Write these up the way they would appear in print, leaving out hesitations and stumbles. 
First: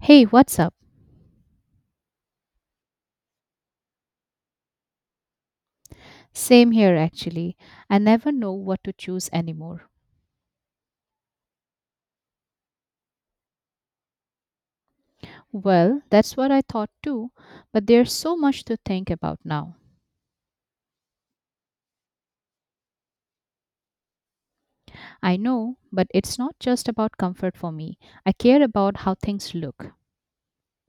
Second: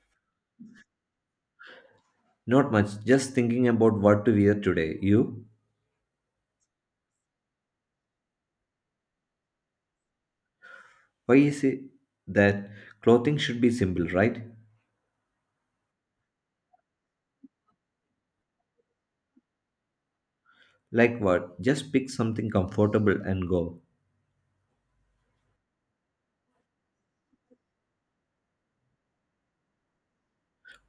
Hey, what's up? Not much, just thinking about what to wear today. You? Same here, actually. I never know what to choose anymore. Why is it that clothing should be simple, right? Well, that's what I thought too, but there's so much to think about now. Like what? Just pick something comfortable and go. I know, but it's not just about comfort for me. I care about how things look.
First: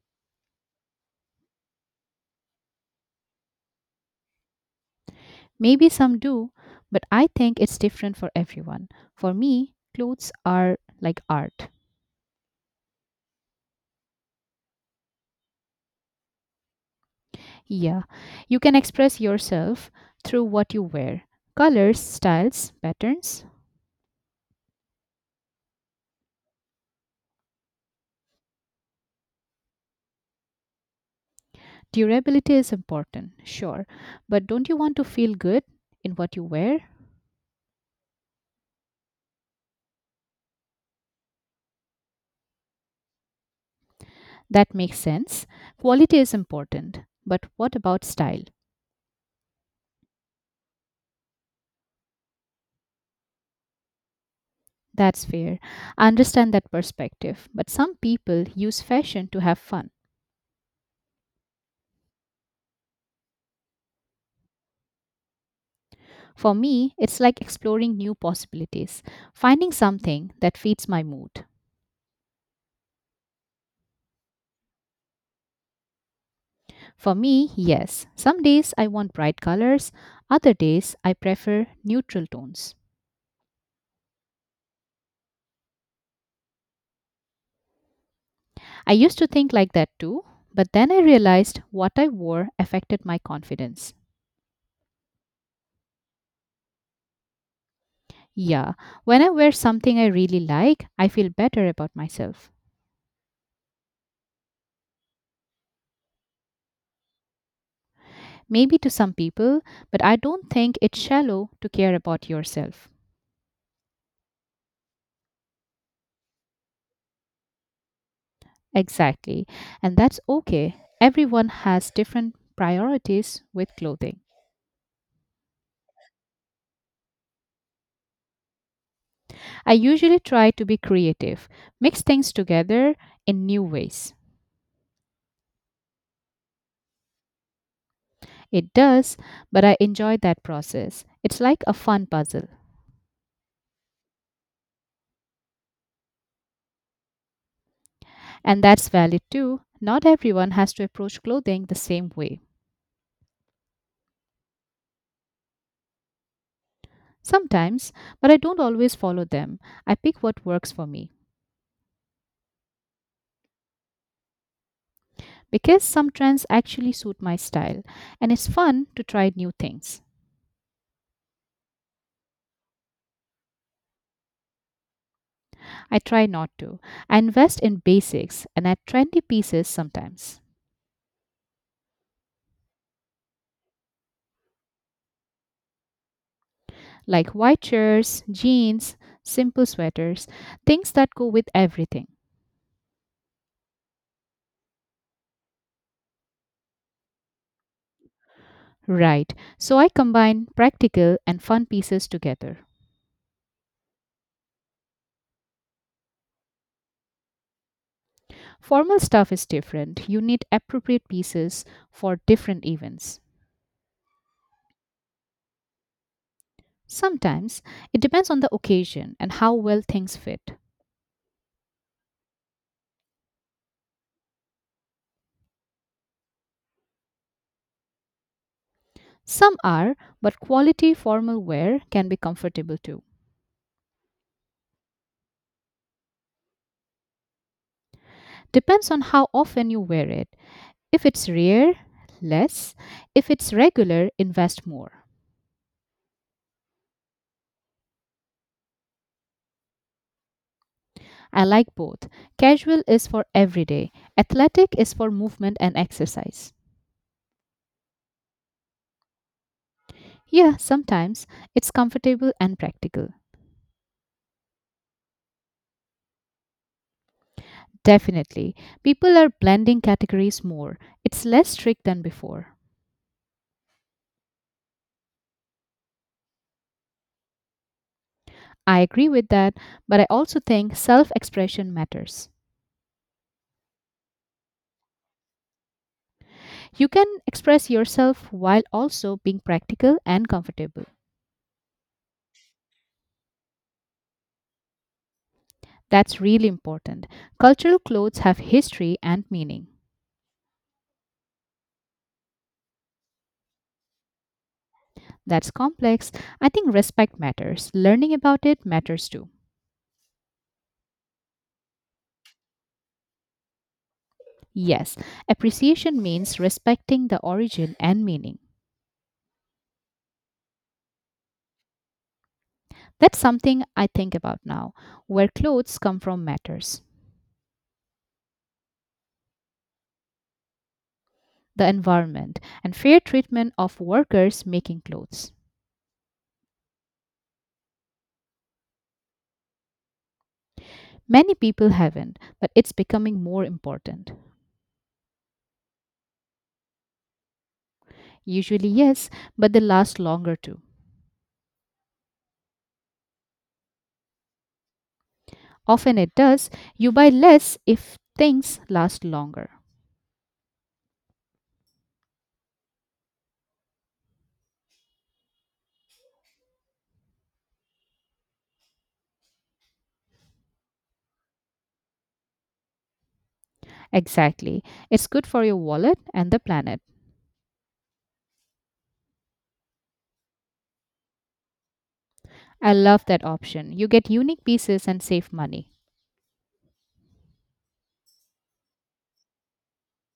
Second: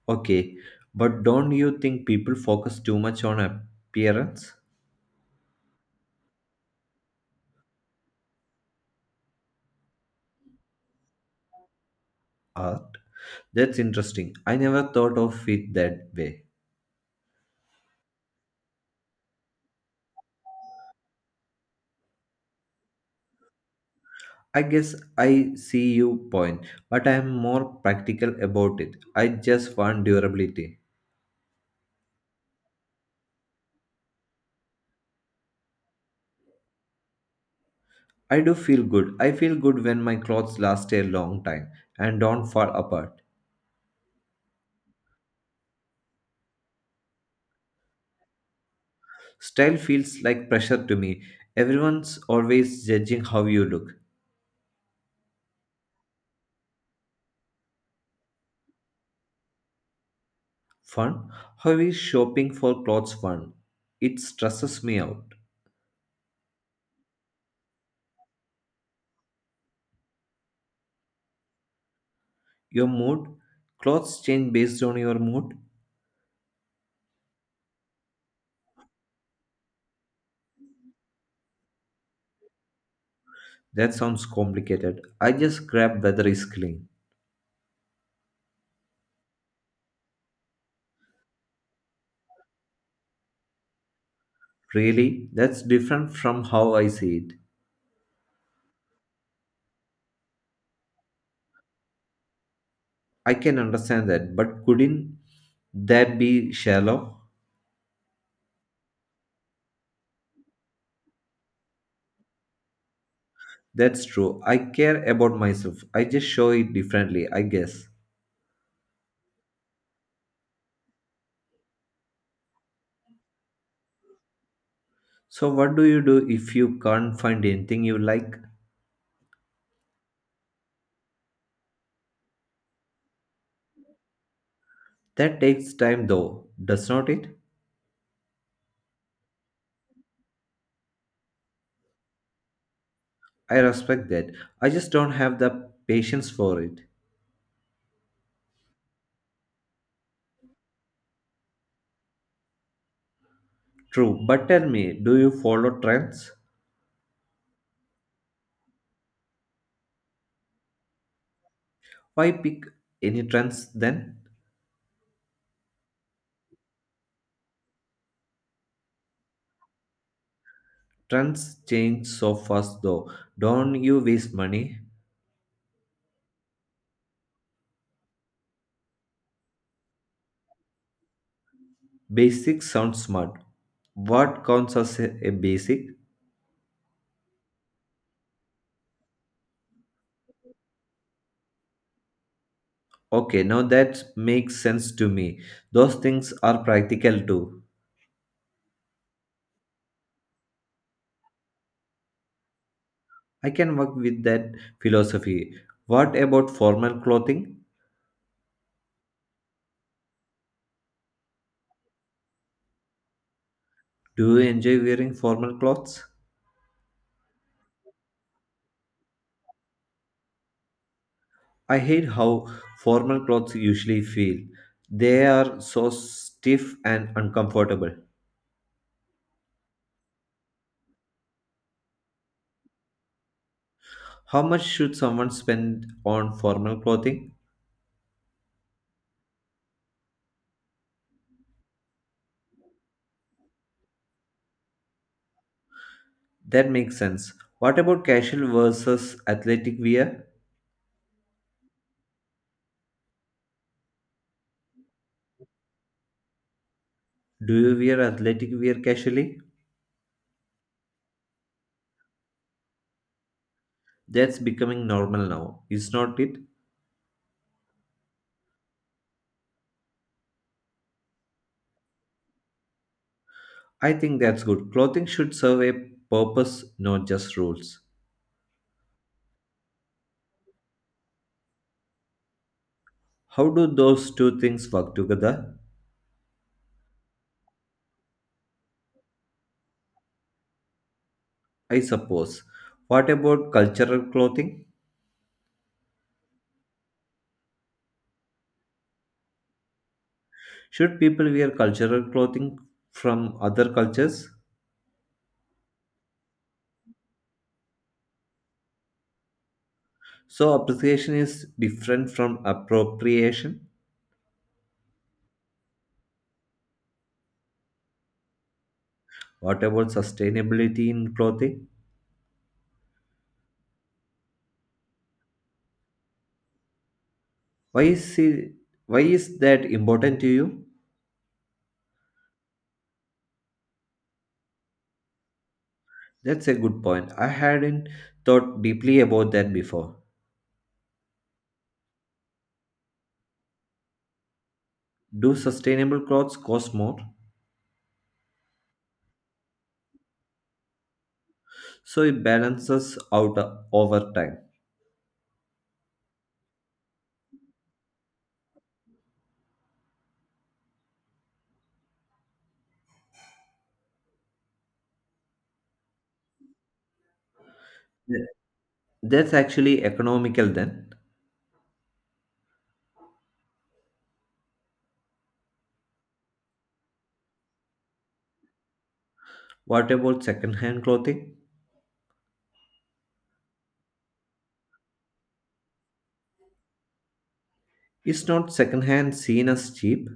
Okay, but don't you think people focus too much on appearance? Maybe some do, but I think it's different for everyone. For me, clothes are like art. Art? That's interesting. I never thought of it that way. Yeah, you can express yourself through what you wear, colors, styles, patterns. I guess I see your point, but I am more practical about it. I just want durability. Durability is important, sure, but don't you want to feel good in what you wear? I do feel good. I feel good when my clothes last a long time and don't fall apart. That makes sense. Quality is important, but what about style? Style feels like pressure to me. Everyone's always judging how you look. That's fair. I understand that perspective, but some people use fashion to have fun. Fun? How is shopping for clothes fun? It stresses me out. For me, it's like exploring new possibilities, finding something that fits my mood. Your mood? Clothes change based on your mood? For me, yes, some days I want bright colors, other days I prefer neutral tones. That sounds complicated. I just grab whether it's clean. I used to think like that too, but then I realized what I wore affected my confidence. Really? That's different from how I see it. Yeah, when I wear something I really like, I feel better about myself. I can understand that, but couldn't that be shallow? Maybe to some people, but I don't think it's shallow to care about yourself. That's true. I care about myself. I just show it differently, I guess. Exactly, and that's okay. Everyone has different priorities with clothing. So, what do you do if you can't find anything you like? I usually try to be creative, mix things together in new ways. That takes time though, does not it? It does, but I enjoy that process. It's like a fun puzzle. I respect that. I just don't have the patience for it. And that's valid too. Not everyone has to approach clothing the same way. True, but tell me, do you follow trends? Sometimes, but I don't always follow them. I pick what works for me Why pick any trends then? because some trends actually suit my style, and it's fun to try new things. Trends change so fast though. Don't you waste money? I try not to. I invest in basics and add trendy pieces sometimes, Basic sounds smart. What counts as a basic? like white shirts, jeans, simple sweaters, things that go with everything. Okay, now that makes sense to me. Those things are practical too. Right, so I combine practical and fun pieces together. I can work with that philosophy. What about formal clothing? Formal stuff is different. You need appropriate pieces for different events. Do you enjoy wearing formal clothes? Sometimes it depends on the occasion and how well things fit. I hate how formal clothes usually feel. They are so stiff and uncomfortable. Some are, but quality formal wear can be comfortable too. How much should someone spend on formal clothing? Depends on how often you wear it. If it's rare, less. If it's regular, invest more. That makes sense. What about casual versus athletic wear? I like both. Casual is for everyday, athletic is for movement and exercise. Do you wear athletic wear casually? Yeah, sometimes it's comfortable and practical. That's becoming normal now, is not it? Definitely. People are blending categories more. It's less strict than before. I think that's good. Clothing should serve a purpose, not just rules. I agree with that, but I also think self expression matters. How do those two things work together? You can express yourself while also being practical and comfortable. I suppose. What about cultural clothing? That's really important. Cultural clothes have history and meaning. Should people wear cultural clothing from other cultures? That's complex. I think respect matters. Learning about it matters too. So, appreciation is different from appropriation. Yes, appreciation means respecting the origin and meaning. What about sustainability in clothing? That's something I think about now. Where clothes come from matters. Why is, it, why is that important to you? The environment, and fair treatment of workers making clothes. That's a good point. I hadn't thought deeply about that before. Many people haven't, but it's becoming more important. Do sustainable clothes cost more? Usually, yes, but they last longer too. So, it balances out over time. Often it does. You buy less if things last longer. That's actually economical then. Exactly. It's good for your wallet and the planet. What about second-hand clothing? I love that option. You get unique pieces and save money. Is not second-hand seen as cheap?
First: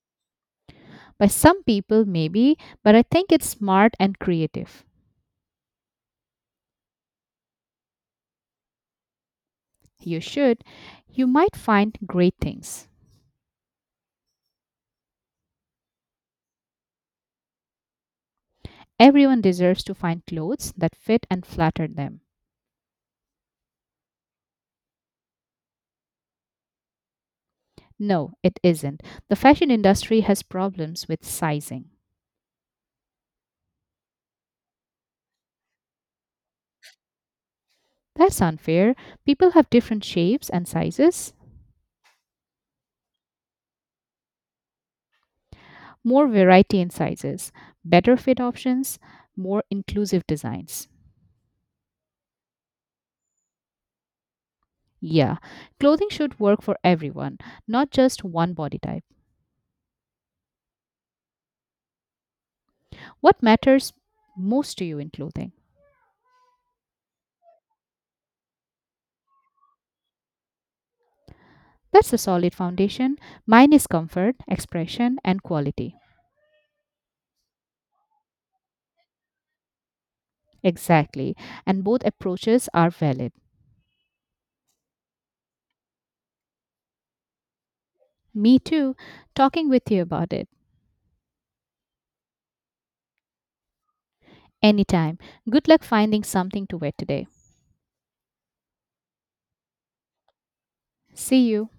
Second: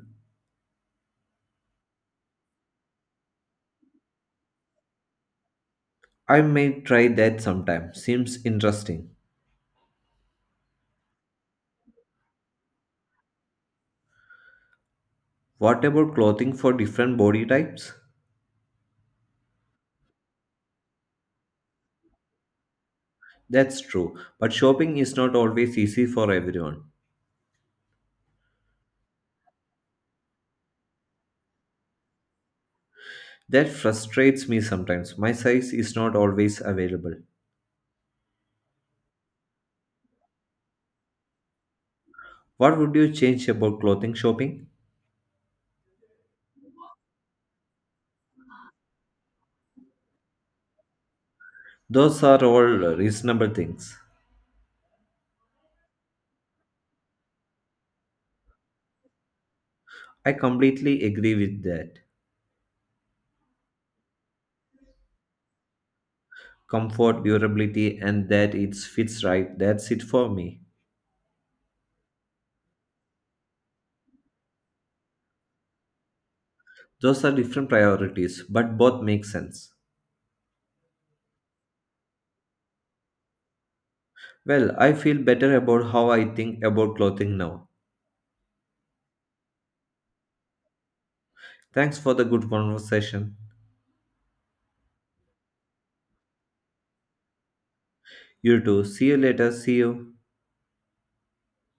By some people, maybe, but I think it's smart and creative. I may try that sometime. Seems interesting. You should. You might find great things. What about clothing for different body types? Everyone deserves to find clothes that fit and flatter them. That's true, but shopping is not always easy for everyone. No, it isn't. The fashion industry has problems with sizing. That frustrates me sometimes. My size is not always available. That's unfair. People have different shapes and sizes, What would you change about clothing shopping? more variety in sizes, better fit options, more inclusive designs. Those are all reasonable things. Yeah, clothing should work for everyone, not just one body type. I completely agree with that. What matters most to you in clothing? Comfort, durability, and that it fits right. That's it for me. That's a solid foundation. Mine is comfort, expression, and quality. Those are different priorities, but both make sense. Exactly. And both approaches are valid. Well, I feel better about how I think about clothing now. Me too. Talking with you about it. Thanks for the good conversation. Anytime. Good luck finding something to wear today. You too. See you later. See you. See you.